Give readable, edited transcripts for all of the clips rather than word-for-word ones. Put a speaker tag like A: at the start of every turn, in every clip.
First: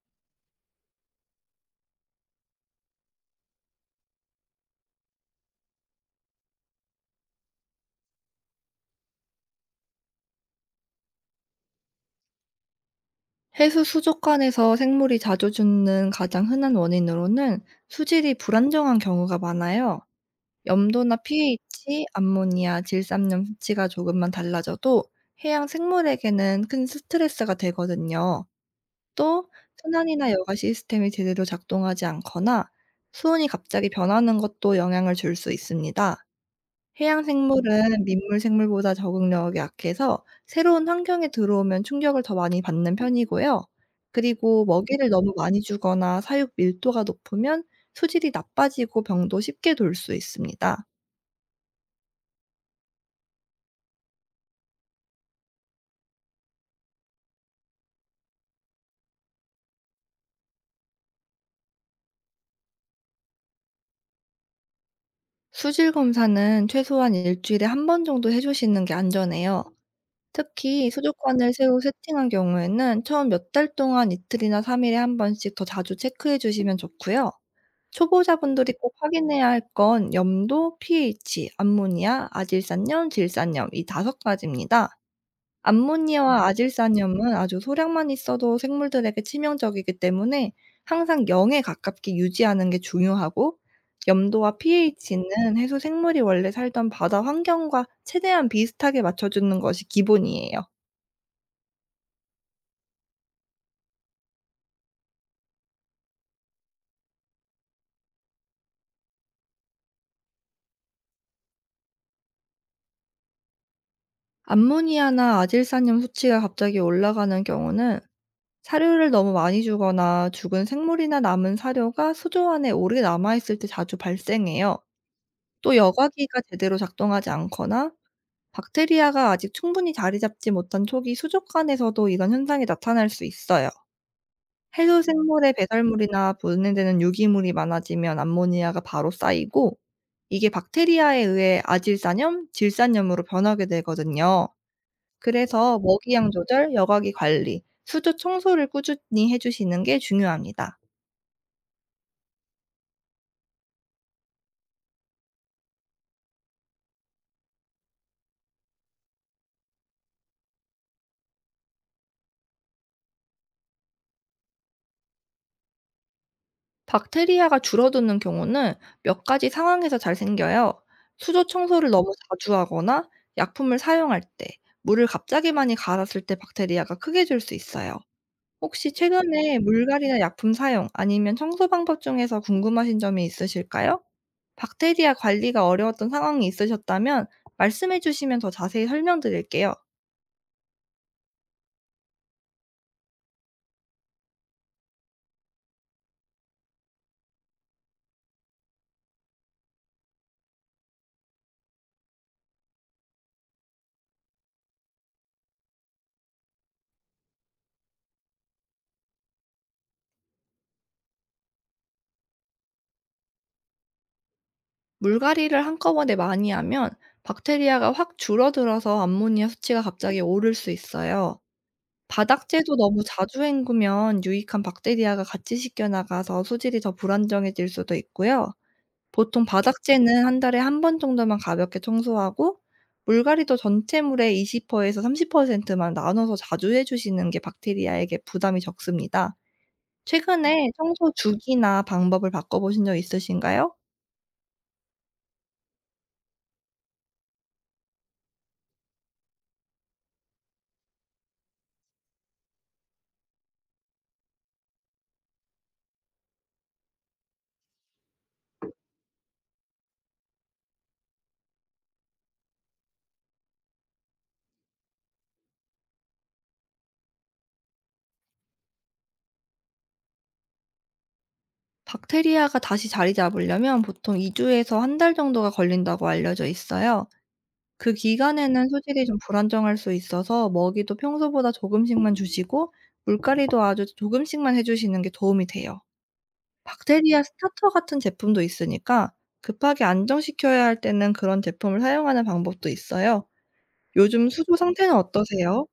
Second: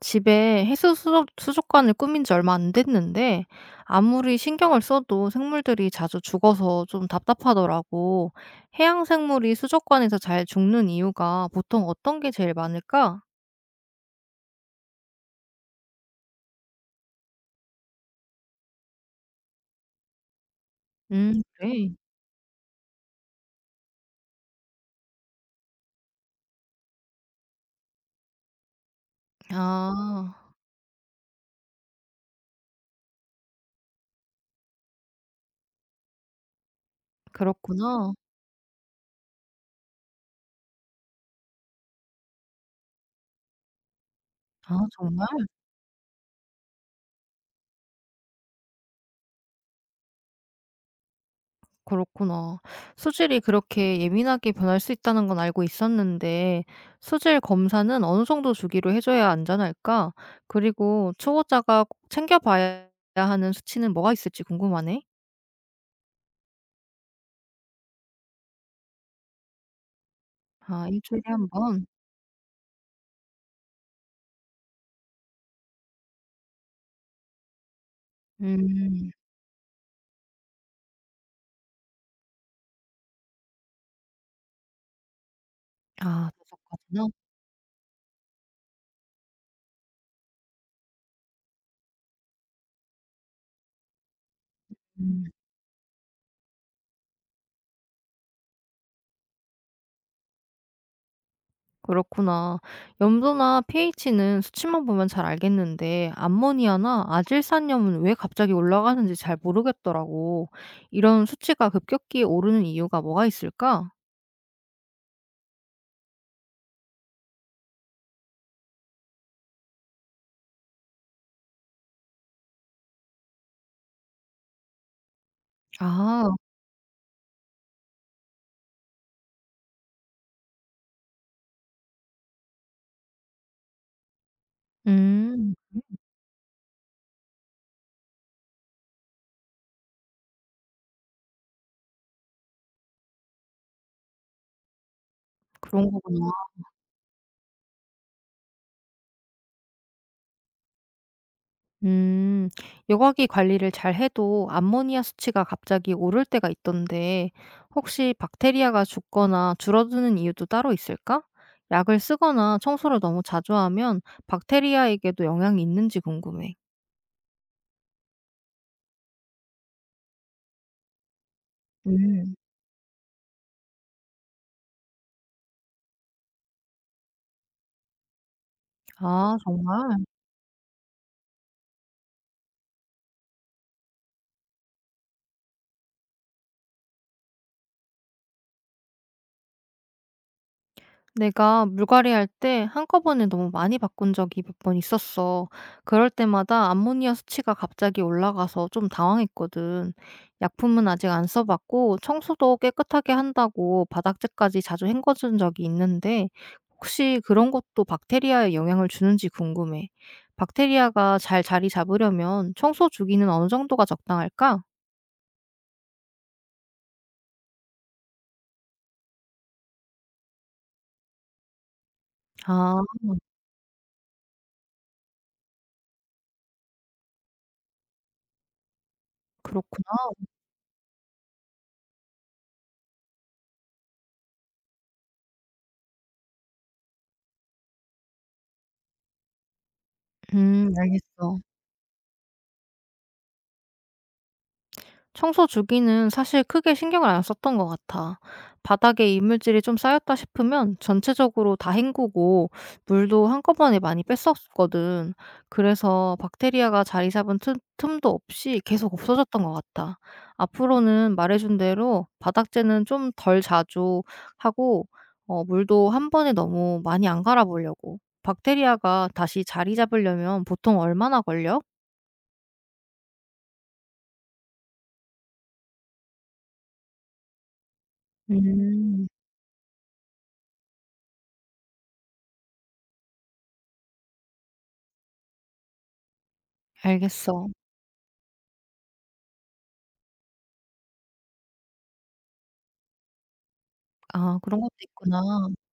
A: 집에 해수 수족관을 꾸민 지 얼마 안 됐는데 아무리 신경을 써도 생물들이 자주 죽어서 좀 답답하더라고. 해양 생물이 수족관에서 잘 죽는 이유가 보통 어떤 게 제일 많을까?
B: 해수 수족관에서 생물이 자주 죽는 가장 흔한 원인으로는 수질이 불안정한 경우가 많아요. 염도나 pH,
A: 그래.
B: 암모니아, 질산염 수치가 조금만 달라져도 해양 생물에게는 큰 스트레스가 되거든요. 또 순환이나
A: 아,
B: 여가 시스템이 제대로 작동하지 않거나 수온이 갑자기 변하는 것도 영향을 줄 수 있습니다. 해양 생물은
A: 그렇구나.
B: 민물 생물보다 적응력이 약해서 새로운 환경에 들어오면 충격을 더 많이 받는 편이고요. 그리고
A: 아,
B: 먹이를
A: 정말?
B: 너무 많이 주거나 사육 밀도가 높으면 수질이 나빠지고 병도 쉽게 돌 수 있습니다.
A: 그렇구나. 수질이 그렇게 예민하게 변할 수 있다는 건 알고 있었는데, 수질 검사는 어느 정도 주기로 해줘야 안전할까? 그리고 초보자가 꼭 챙겨봐야 하는 수치는 뭐가 있을지 궁금하네.
B: 수질 검사는 최소한 일주일에 한 번 정도 해주시는 게 안전해요.
A: 아,
B: 특히
A: 일주일에 한
B: 수dokun을 새로
A: 번?
B: 세팅한 경우에는 처음 몇 달 동안 이틀이나 3 일에 한 번씩 더 자주 체크해 주시면 좋고요. 초보자분들이 꼭
A: 음,
B: 확인해야 할 건 염도, pH, 암모니아, 아질산염, 질산염 이 다섯 가지입니다.
A: 아,
B: 암모니아와
A: 다섯 가지나?
B: 아질산염은 아주 소량만 있어도 생물들에게 치명적이기 때문에 항상 영에 가깝게 유지하는 게 중요하고, 염도와
A: 음,
B: pH는 해수 생물이 원래 살던 바다 환경과 최대한 비슷하게 맞춰 주는 것이 기본이에요.
A: 그렇구나. 염도나 pH는 수치만 보면 잘 알겠는데, 암모니아나 아질산염은 왜 갑자기 올라가는지 잘 모르겠더라고. 이런 수치가 급격히 오르는 이유가 뭐가 있을까?
B: 암모니아나 아질산염 수치가 갑자기 올라가는 경우는 사료를 너무 많이 주거나 죽은 생물이나 남은 사료가 수조 안에 오래 남아있을 때 자주 발생해요. 또
A: 아.
B: 여과기가 제대로 작동하지 않거나 박테리아가 아직 충분히 자리 잡지 못한 초기 수족관에서도 이런 현상이 나타날 수 있어요. 해수
A: 음.
B: 생물의 배설물이나 분해되는 유기물이 많아지면 암모니아가 바로 쌓이고, 이게 박테리아에 의해 아질산염, 질산염으로 변하게 되거든요. 그래서
A: 그런
B: 먹이
A: 거구나.
B: 양 조절, 여과기 관리, 수조 청소를 꾸준히 해 주시는 게 중요합니다.
A: 음. 여과기 관리를 잘 해도 암모니아 수치가 갑자기 오를 때가 있던데 혹시 박테리아가 죽거나 줄어드는 이유도 따로 있을까? 약을 쓰거나 청소를 너무 자주 하면 박테리아에게도 영향이 있는지 궁금해.
B: 박테리아가 줄어드는 경우는 몇 가지 상황에서 잘 생겨요. 수조 청소를 너무
A: 음.
B: 자주 하거나 약품을 사용할 때, 물을 갑자기 많이 갈았을 때 박테리아가 크게 줄 수 있어요. 혹시
A: 아,
B: 최근에
A: 정말?
B: 물갈이나 약품 사용, 아니면 청소 방법 중에서 궁금하신 점이 있으실까요? 박테리아 관리가 어려웠던 상황이 있으셨다면 말씀해 주시면 더 자세히 설명드릴게요.
A: 내가 물갈이할 때 한꺼번에 너무 많이 바꾼 적이 몇 번 있었어. 그럴 때마다 암모니아 수치가 갑자기 올라가서 좀 당황했거든. 약품은 아직 안 써봤고 청소도 깨끗하게 한다고 바닥재까지 자주 헹궈준 적이 있는데 혹시 그런 것도 박테리아에 영향을 주는지 궁금해. 박테리아가 잘 자리 잡으려면 청소 주기는 어느 정도가 적당할까?
B: 물갈이를 한꺼번에 많이 하면 박테리아가 확 줄어들어서 암모니아 수치가 갑자기 오를 수 있어요. 바닥재도
A: 아,
B: 너무 자주 헹구면 유익한 박테리아가 같이 씻겨 나가서 소질이 더 불안정해질 수도 있고요. 보통
A: 그렇구나.
B: 바닥재는 한 달에 한 번 정도만 가볍게 청소하고, 물갈이도 전체 물의 20% 에서 30%만 나눠서 자주 해 주시는 게 박테리아에게 부담이 적습니다. 최근에 청소
A: 알겠어.
B: 주기나 방법을 바꿔 보신 적 있으신가요?
A: 청소 주기는 사실 크게 신경을 안 썼던 것 같아. 바닥에 이물질이 좀 쌓였다 싶으면 전체적으로 다 헹구고 물도 한꺼번에 많이 뺐었거든. 그래서 박테리아가 자리 잡은 틈, 도 없이 계속 없어졌던 것 같아. 앞으로는 말해준 대로 바닥재는 좀 덜 자주 하고 어, 물도 한 번에 너무 많이 안 갈아보려고. 박테리아가 다시 자리 잡으려면 보통 얼마나 걸려?
B: 박테리아가 다시 자리 잡으려면 보통 2 주에서 한 달 정도가 걸린다고 알려져 있어요. 그 기간에는
A: 음,
B: 소질이 좀 불안정할 수 있어서 먹이도 평소보다 조금씩만 주시고, 물갈이도 아주 조금씩만 해 주시는 게 도움이 돼요. 박테리아
A: 알겠어.
B: 스타터 같은 제품도 있으니까 급하게 안정시켜야 할 때는 그런 제품을 사용하는 방법도 있어요. 요즘
A: 아,
B: 수조
A: 그런 것도
B: 상태는
A: 있구나.
B: 어떠세요?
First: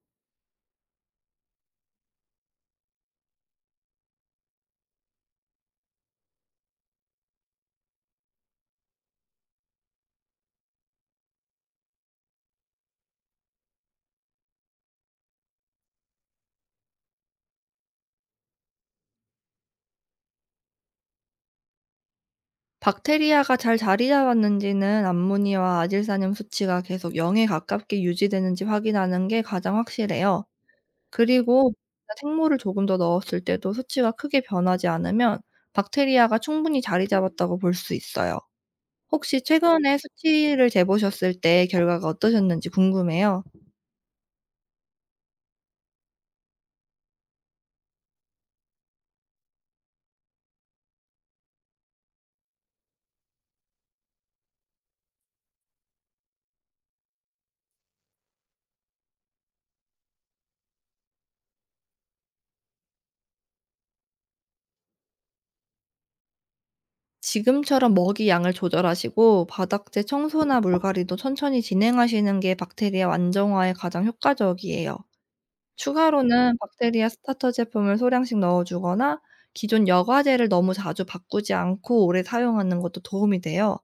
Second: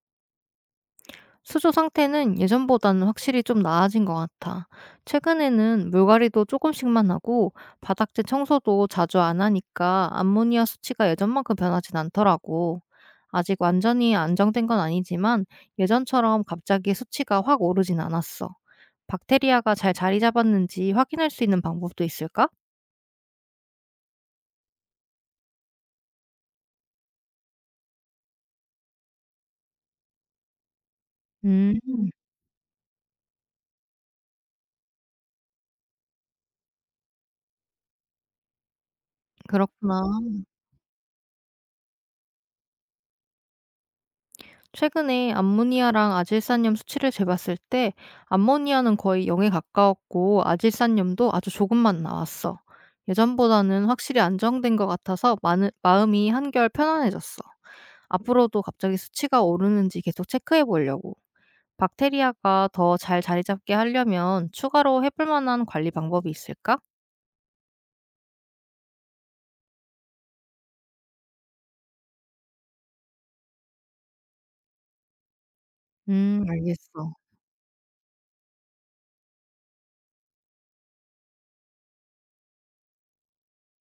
A: 수조 상태는 예전보다는 확실히 좀 나아진 것 같아. 최근에는 물갈이도 조금씩만 하고 바닥재 청소도 자주 안 하니까 암모니아 수치가 예전만큼 변하진 않더라고. 아직 완전히 안정된 건 아니지만 예전처럼 갑자기 수치가 확 오르진 않았어. 박테리아가 잘 자리 잡았는지 확인할 수 있는 방법도 있을까?
B: 박테리아가 잘 자리 잡았는지는 암모니와 아질산염 수치가 계속 0에 가깝게 유지되는지 확인하는 게 가장 확실해요. 그리고
A: 음,
B: 생물을 조금 더 넣었을 때도 수치가 크게 변하지 않으면 박테리아가 충분히 자리 잡았다고 볼 수 있어요. 혹시 최근에
A: 그렇구나.
B: 수치를 재보셨을 때 결과가 어떠셨는지 궁금해요.
A: 최근에 암모니아랑 아질산염 수치를 재봤을 때 암모니아는 거의 0에 가까웠고 아질산염도 아주 조금만 나왔어. 예전보다는 확실히 안정된 것 같아서 마음이 한결 편안해졌어. 앞으로도 갑자기 수치가 오르는지 계속 체크해 보려고. 박테리아가 더 잘 자리 잡게 하려면 추가로 해볼 만한 관리 방법이 있을까?
B: 지금처럼 먹이 양을 조절하시고 바닥재 청소나 물갈이도 천천히 진행하시는 게 박테리아 안정화에 가장 효과적이에요. 추가로는 박테리아
A: 알겠어.
B: 스타터 제품을 소량씩 넣어 주거나 기존 여과제를 너무 자주 바꾸지 않고 오래 사용하는 것도 도움이 돼요.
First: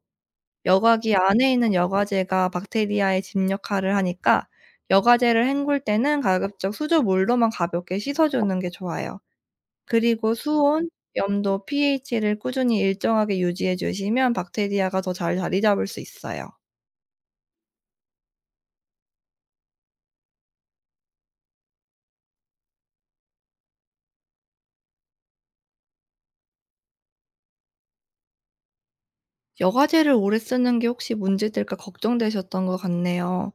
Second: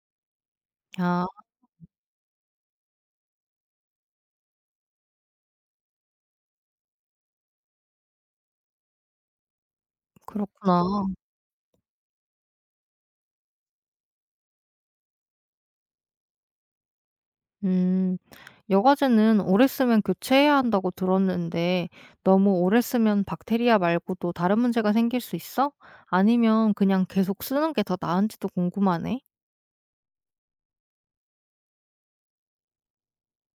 B: 여과기
A: 아,
B: 안에 있는 여과제가 박테리아의 집 역할을 하니까 여과제를 헹굴 때는 가급적 수조물로만 가볍게 씻어 주는 게 좋아요. 그리고
A: 그렇구나.
B: 수온, 염도, pH를 꾸준히 일정하게 유지해 주시면 박테리아가 더 잘 자리 잡을 수 있어요.
A: 음, 여과제는 오래 쓰면 교체해야 한다고 들었는데 너무 오래 쓰면 박테리아 말고도 다른 문제가 생길 수 있어? 아니면 그냥 계속 쓰는 게 더 나은지도 궁금하네.
B: 여과제를 오래 쓰는 게 혹시 문제될까 걱정되셨던 것 같네요.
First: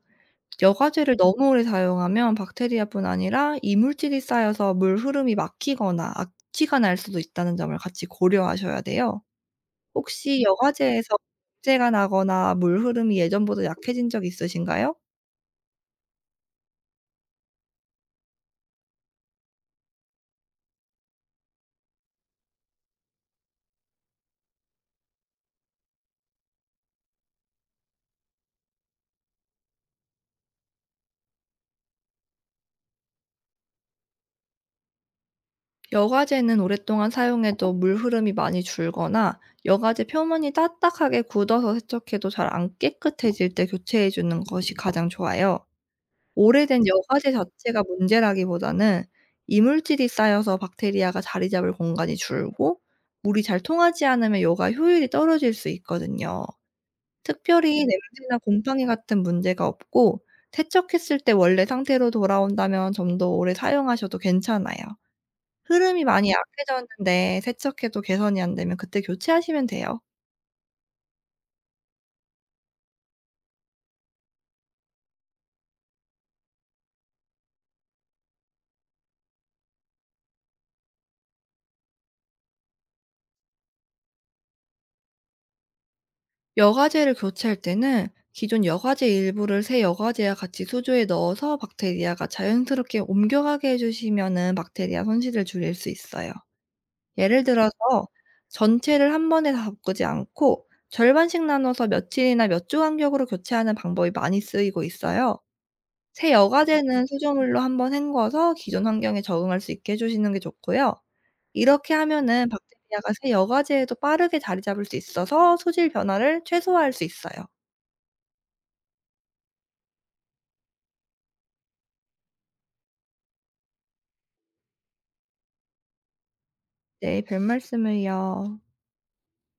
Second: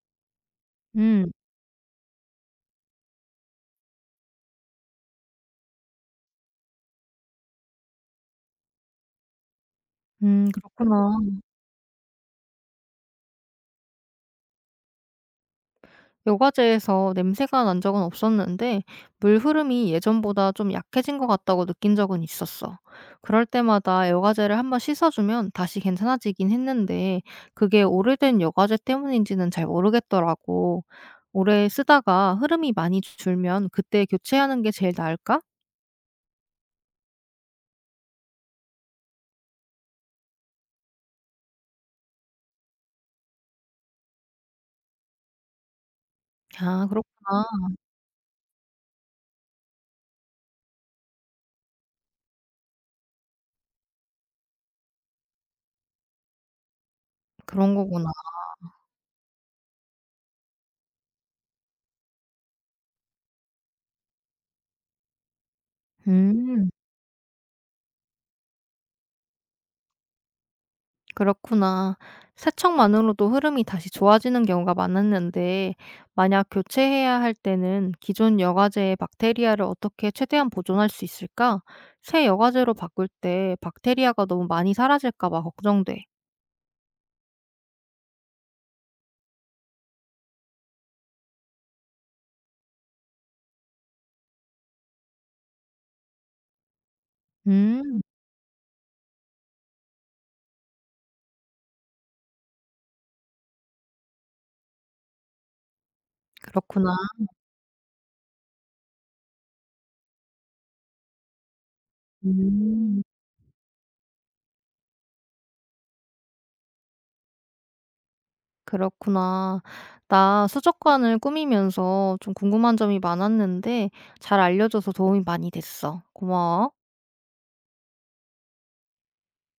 B: 여과제를
A: 음,
B: 너무 오래 사용하면 박테리아뿐 아니라 이물질이 쌓여서 물 흐름이 막히거나 악취가 날 수도 있다는 점을 같이 고려하셔야 돼요. 혹시 여과제에서
A: 그렇구나.
B: 문제가 나거나 물 흐름이 예전보다 약해진 적 있으신가요?
A: 여과제에서 냄새가 난 적은 없었는데 물 흐름이 예전보다 좀 약해진 것 같다고 느낀 적은 있었어. 그럴 때마다 여과제를 한번 씻어주면 다시 괜찮아지긴 했는데 그게 오래된 여과제 때문인지는 잘 모르겠더라고. 오래 쓰다가 흐름이 많이 줄면 그때 교체하는 게 제일 나을까?
B: 여과제는 오랫동안 사용해도 물 흐름이 많이 줄거나 여과제 표면이 딱딱하게 굳어서 세척해도 잘 안 깨끗해질 때 교체해 주는 것이 가장 좋아요.
A: 아,
B: 오래된 여과제
A: 그렇구나.
B: 자체가 문제라기보다는 이물질이 쌓여서 박테리아가 자리 잡을 공간이 줄고 물이 잘 통하지 않으면 여과 효율이 떨어질 수 있거든요. 특별히
A: 그런 거구나.
B: 냄새나 곰팡이 같은 문제가 없고 세척했을 때 원래 상태로 돌아온다면 좀 더 오래 사용하셔도 괜찮아요. 흐름이 많이
A: 음.
B: 약해졌는데 세척해도 개선이 안 되면 그때 교체하시면 돼요.
A: 그렇구나. 세척만으로도 흐름이 다시 좋아지는 경우가 많았는데, 만약 교체해야 할 때는 기존 여과제의 박테리아를 어떻게 최대한 보존할 수 있을까? 새 여과제로 바꿀 때 박테리아가 너무 많이 사라질까 봐 걱정돼.
B: 여과제를 교체할 때는 기존 여과제 일부를 새 여과제와 같이 수조에 넣어서 박테리아가 자연스럽게 옮겨가게 해주시면은 박테리아 손실을 줄일 수 있어요. 예를 들어서
A: 음,
B: 전체를 한 번에 다 바꾸지 않고 절반씩 나눠서 며칠이나 몇 주 간격으로 교체하는 방법이 많이 쓰이고 있어요. 새
A: 그렇구나.
B: 여과제는 수조물로 한번 헹궈서 기존 환경에 적응할 수 있게 해 주시는 게 좋고요. 이렇게 하면은
A: 음,
B: 박테리아가 새 여과제에도 빠르게 자리 잡을 수 있어서 소질 변화를 최소화할 수 있어요.
A: 그렇구나. 나 수족관을 꾸미면서 좀 궁금한 점이 많았는데, 잘 알려줘서 도움이 많이 됐어. 고마워.
B: 네, 별말씀을요.